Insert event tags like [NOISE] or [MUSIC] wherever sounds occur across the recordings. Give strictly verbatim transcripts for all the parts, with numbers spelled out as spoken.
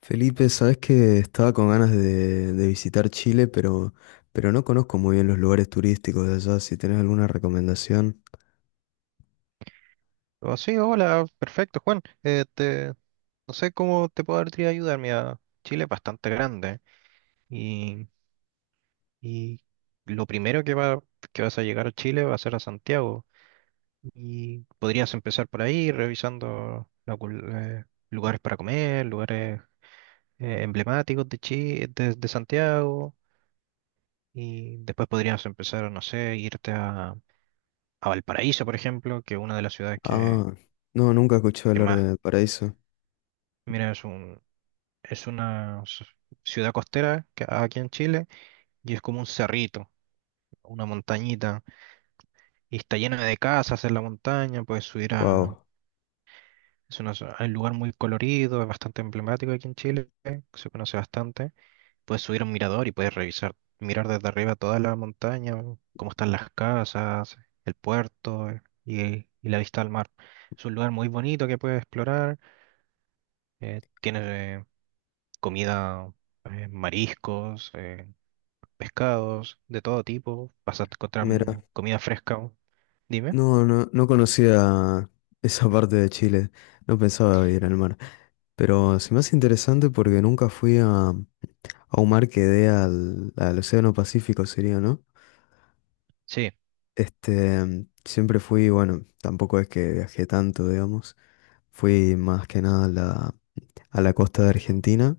Felipe, sabes que estaba con ganas de, de visitar Chile, pero, pero no conozco muy bien los lugares turísticos de allá. Si tenés alguna recomendación. Oh, sí, hola, perfecto, Juan. Eh, te- no sé cómo te podría ayudar. Mira, Chile es bastante grande y, y lo primero que va, que vas a llegar a Chile va a ser a Santiago. Y podrías empezar por ahí, revisando la cul- eh, lugares para comer, lugares eh, emblemáticos de Chile, de, de Santiago. Y después podrías empezar, no sé, irte a, a Valparaíso, por ejemplo, que es una de las ciudades que, Ah, no, nunca escuché que hablar más. de Paraíso. Mira, es un, Es una s- ciudad costera que aquí en Chile y es como un cerrito, una montañita. Y está llena de casas en la montaña, puedes subir a... Wow, Es una zo- un lugar muy colorido, es bastante emblemático aquí en Chile, que se conoce bastante. Puedes subir a un mirador y puedes revisar, mirar desde arriba toda la montaña, cómo están las casas, el puerto eh, y, y la vista al mar. Es un lugar muy bonito que puedes explorar. Eh, tienes eh, comida, eh, mariscos. Eh, pescados de todo tipo, vas a encontrar mira, mu- comida fresca. ¿No? Dime. no, no, no conocía [LAUGHS] esa parte de Chile. No pensaba ir al mar. Pero se me hace interesante porque nunca fui a, a un mar que dé al, al Océano Pacífico, sería, ¿no? Sí, Este, siempre fui, bueno, tampoco es que viajé tanto, digamos. Fui más que nada a la, a la costa de Argentina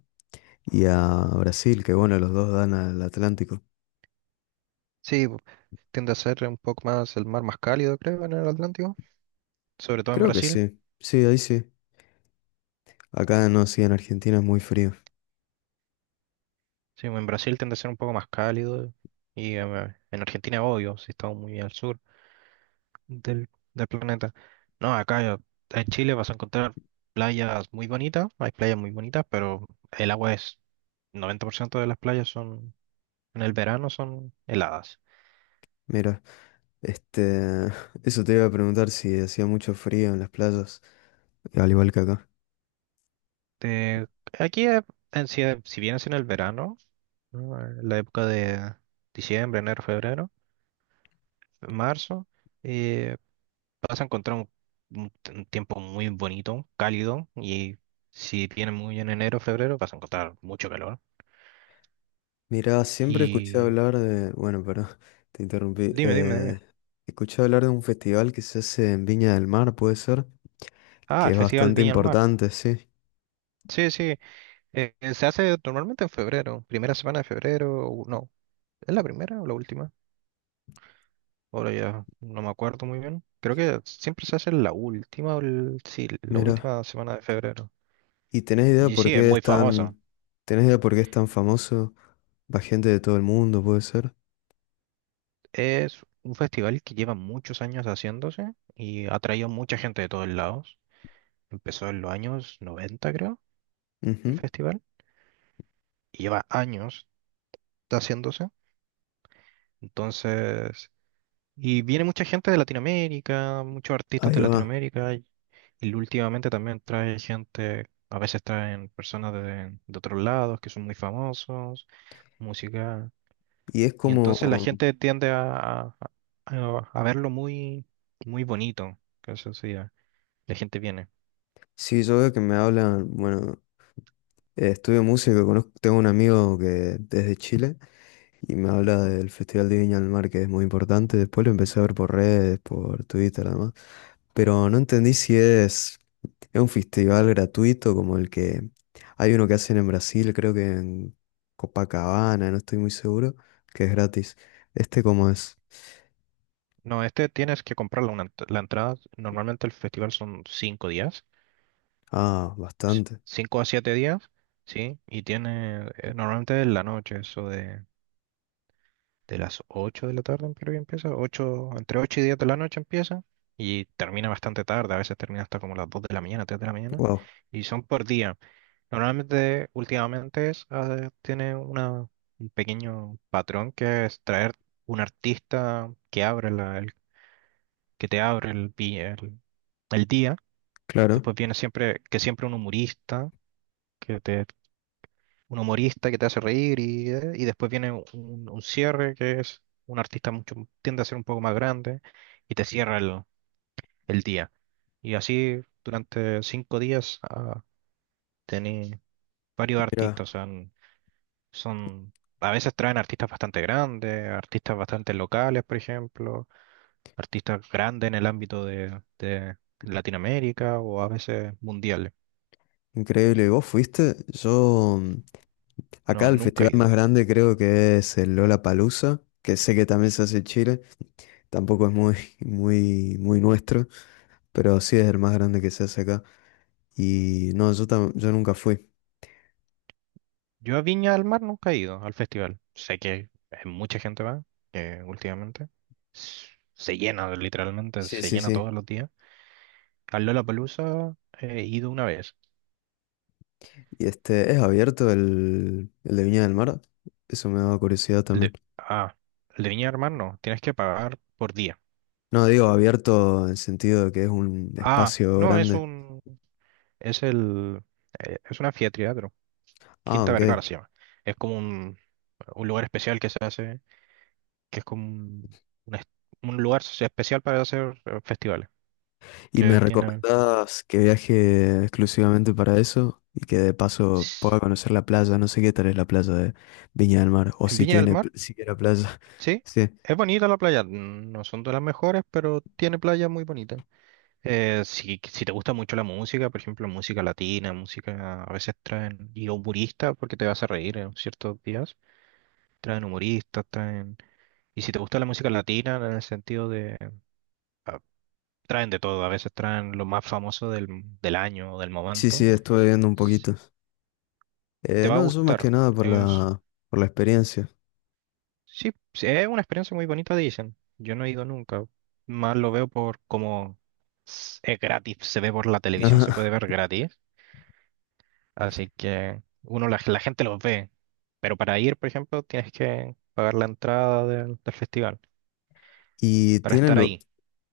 y a Brasil, que bueno, los dos dan al Atlántico. sí, bu- tiende a ser un poco más el mar más cálido, creo, en el Atlántico, sobre todo en Creo que Brasil. sí, sí, ahí sí. Acá no, sí, en Argentina es muy frío. Sí, en Brasil tiende a ser un poco más cálido y em, eh, en Argentina, obvio, si estamos muy al sur del, del planeta. No, acá en Chile vas a encontrar playas muy bonitas, hay playas muy bonitas, pero el agua es, noventa por ciento de las playas son, en el verano son heladas. Mira, este, [LAUGHS] eso te iba a preguntar si hacía mucho frío en las playas, al igual que acá. Este, aquí, eh, en, si, si bien es en el verano, ¿no? En la época de diciembre, enero, febrero, marzo, eh, vas a encontrar un, un t- un tiempo muy bonito, cálido, y si viene muy en enero, febrero, vas a encontrar mucho calor. Mira, siempre escuché Y hablar de, bueno, pero [LAUGHS] te interrumpí. dime, dime, dime. Eh, escuché hablar de un festival que se hace en Viña del Mar, puede ser, Ah, que el es Festival bastante Viña al Mar. importante, sí. Sí, sí, eh, se hace normalmente en febrero, primera semana de febrero, o no, ¿es la primera o la última? Ahora ya no me acuerdo muy bien. Creo que siempre se hace en la última, o el- sí, la Mira. última semana de febrero. ¿Y tenés idea Y por sí, es qué es muy famoso. tan, tenés idea por qué es tan famoso? Va gente de todo el mundo, puede ser. Es un festival que lleva muchos años haciéndose y ha traído mucha gente de todos lados. Empezó en los años noventa creo, el Ujú. festival. Y lleva años haciéndose. Entonces, Y viene mucha gente de Latinoamérica, muchos artistas Ahí de va. Latinoamérica, y, y últimamente también trae gente, a veces traen personas de, de otros lados que son muy famosos, música. Y es Y como, entonces la gente tiende a, a, a- a verlo muy, muy bonito, que eso sí, ya, la gente viene. si yo veo que me hablan, bueno, Eh, estudio música, conozco, tengo un amigo que es de Chile y me habla del Festival de Viña del Mar, que es muy importante. Después lo empecé a ver por redes, por Twitter, además. Pero no entendí si es, es un festival gratuito como el que hay uno que hacen en Brasil, creo que en Copacabana, no estoy muy seguro, que es gratis. ¿Este cómo es? No, este tienes que comprar la, una ent- la entrada, normalmente el festival son cinco días, Ah, ci- bastante. cinco a siete días, ¿sí? Y tiene, eh, normalmente en la noche, eso de... de las ocho de la tarde en Perú ya empieza, ocho entre ocho y diez de la noche empieza y termina bastante tarde, a veces termina hasta como las dos de la mañana, tres de la mañana Wow, y son por día. Normalmente, últimamente es, ah, tiene una, un pequeño patrón que es traer un artista que abre la, el- que te abre el, vi- el, el día. claro. Después viene siempre, que siempre un humorista. Que te Un humorista que te hace reír y, eh, y después viene un, un cierre que es un artista mucho, tiende a ser un poco más grande y te cierra el, el día. Y así durante cinco días ah, tení varios Mira, artistas. O sea, n- son, a veces traen artistas bastante grandes, artistas bastante locales, por ejemplo, artistas grandes en el ámbito de, de Latinoamérica o a veces mundiales. increíble. ¿Vos fuiste? Yo. mm, Acá No, el nunca festival he más ido. grande creo que es el Lollapalooza, que sé que también se hace en Chile, tampoco es muy, [LAUGHS] muy, muy nuestro, pero sí es el más grande que se hace acá. Y no, yo, tam- yo nunca fui. Yo a Viña del Mar nunca he ido al festival. Sé que eh, mucha gente va, que últimamente s- se llena, literalmente, Sí, se sí, llena sí. todos los días. Al Lollapalooza he ido una vez. Y este, ¿es abierto el, el de Viña del Mar? Eso me daba curiosidad El también. de, ah, el de Viña del Mar no, tienes que pagar por día. No, digo abierto en el sentido de que es un Ah, espacio no, es grande. un, es el, eh, es una anfiteatro, Ah, Quinta ok. Vergara se llama. Es como un, un lugar especial que se hace, que es como un, un es- un lugar especial para hacer eh, festivales, ¿Y que me tiene... recomendás que viaje exclusivamente para eso? Y que de paso pueda conocer la playa. No sé qué tal es la playa de Viña del Mar. O En si Viña del tiene pl- Mar siquiera playa. [LAUGHS] sí, Sí, es bonita la playa, no son de las mejores, pero tiene playas muy bonitas. Eh, si, si te gusta mucho la música, por ejemplo, música latina, música a veces traen, y humoristas, porque te vas a reír en ciertos días, traen humoristas, traen... Y si te gusta la música latina, en el sentido de... ah, traen de todo, a veces traen lo más famoso del, del año o del sí, momento, sí, estuve viendo un s- poquito. te Eh, va a No, yo más que gustar. nada por la, por la experiencia. Sí, sí, es una experiencia muy bonita, dicen. Yo no he ido nunca. Más lo veo por como s- es gratis, se ve por la televisión, se puede [LAUGHS] ver gratis. Así que uno, la, la gente los ve. Pero para ir, por ejemplo, tienes que pagar la entrada del, del festival Y para tiene, estar lu- ahí.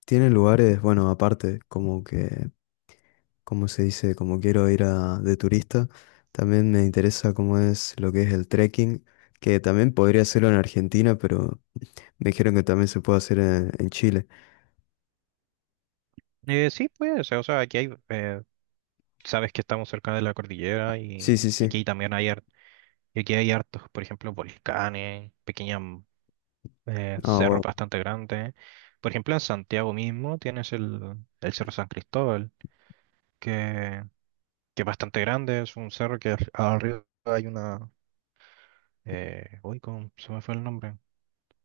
tiene lugares, bueno, aparte, como que, como se dice, como quiero ir a, de turista, también me interesa cómo es lo que es el trekking, que también podría hacerlo en Argentina, pero me dijeron que también se puede hacer en, en Chile. Eh, sí, pues, o sea, aquí hay, eh, sabes que estamos cerca de la cordillera Sí, y, sí, y sí. aquí también hay, har- y aquí hay hartos, por ejemplo, volcanes, pequeñas eh, Ah, cerros wow. bastante grandes. Por ejemplo, en Santiago mismo tienes el, el Cerro San Cristóbal, que, que es bastante grande, es un cerro que al- arriba hay una. Eh, uy, ¿cómo se me fue el nombre?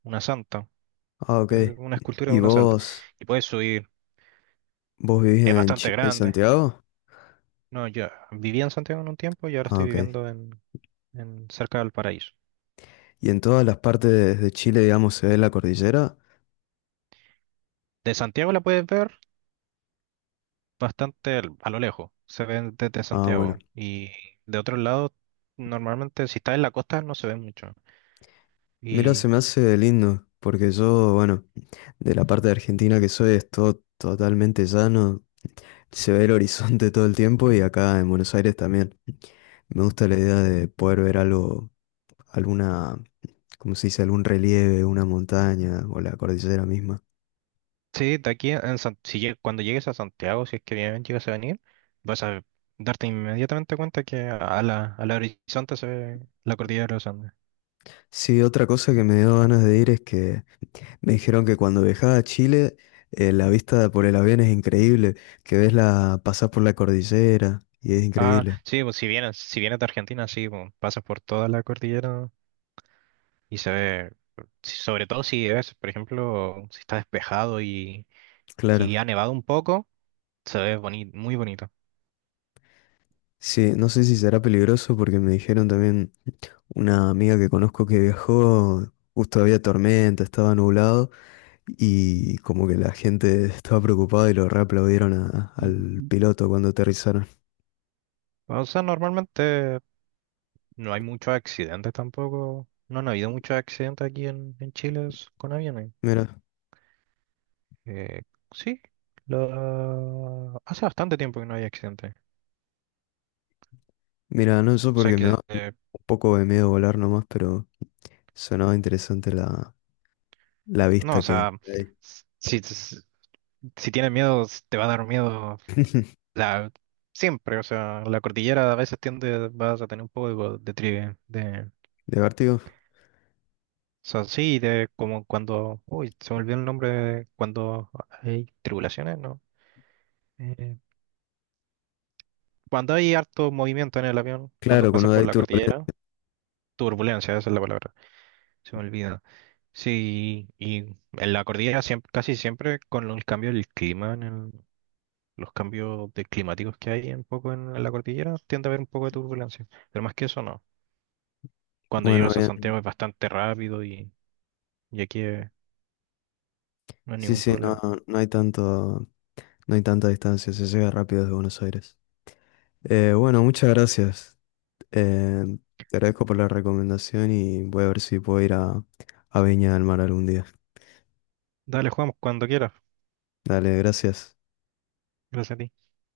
Una santa, Ah, ok. eh, una escultura de ¿Y una santa. vos, Y puedes subir, vos vivís es en, bastante Chi- en grande. Santiago? No, yo vivía en Santiago en un tiempo y ahora Ah, estoy ok. viviendo en, en cerca del Paraíso. ¿Y en todas las partes de Chile, digamos, se ve la cordillera? De Santiago la puedes ver bastante al- a lo lejos, se ven desde Ah, bueno. Santiago. Y de otro lado, normalmente si estás en la costa no se ven mucho. Mira, se Y me hace lindo, porque yo, bueno, de la parte de Argentina que soy es todo totalmente llano, se ve el [LAUGHS] horizonte todo el tiempo y acá en Buenos Aires también. Me gusta la idea de poder ver algo, alguna, ¿cómo se dice? Algún relieve, una montaña o la cordillera misma. sí, de aquí en San- si lleg- cuando llegues a Santiago, si es que bien llegas a venir, vas a darte inmediatamente cuenta que a la, a la horizonte se ve la cordillera de los Andes. Sí, otra cosa que me dio ganas de ir es que me dijeron que cuando viajaba a Chile, eh, la vista por el avión es increíble, que ves la, pasás por la cordillera y es Ah, increíble. sí, pues si vienes, si vienes de Argentina, sí, pues, pasas por toda la cordillera y se ve, si- sobre todo si es, por ejemplo, si está despejado y, Claro. y ha nevado un poco, se ve boni- muy bonito. Sí, no sé si será peligroso porque me dijeron también una amiga que conozco que viajó, justo había tormenta, estaba nublado y como que la gente estaba preocupada y lo reaplaudieron a- al piloto cuando aterrizaron. O sea, normalmente no hay muchos accidentes tampoco. No han habido muchos accidentes aquí en, en Chile s- con aviones. Mira, Eh, sí, la- hace bastante tiempo que no hay accidentes. mira, no eso O sea porque me da que, un eh, poco de miedo volar nomás, pero sonaba interesante la, la no, o vista que sea, hay. s- si, s- si tienes miedo, s- te va a dar miedo [LAUGHS] la, siempre. O sea, la cordillera a veces tiende, vas a tener un poco de, tri- de, o ¿De vértigo? sea, sí, de como cuando, uy, se me olvidó el nombre, de cuando hay tribulaciones, ¿no? Eh, Cuando hay harto movimiento en el avión, cuando Claro, pasas cuando por hay la turbulencia. cordillera, turbulencia, esa es la palabra, se me olvida. Sí, y en la cordillera siempre, casi siempre con el cambio del clima, en el- los cambios de climáticos que hay un poco en, en la cordillera, tiende a haber un poco de turbulencia. Pero más que eso, no. Cuando Bueno, llegas a bien. Santiago es bastante rápido y, y aquí eh, no hay Sí, ningún sí, no, problema. no hay tanto, no hay tanta distancia, se llega rápido desde Buenos Aires. Eh, bueno, muchas gracias. Eh, Te agradezco por la recomendación y voy a ver si puedo ir a, a Viña del Mar algún día. Dale, jugamos cuando quieras. Dale, gracias. Gracias a ti.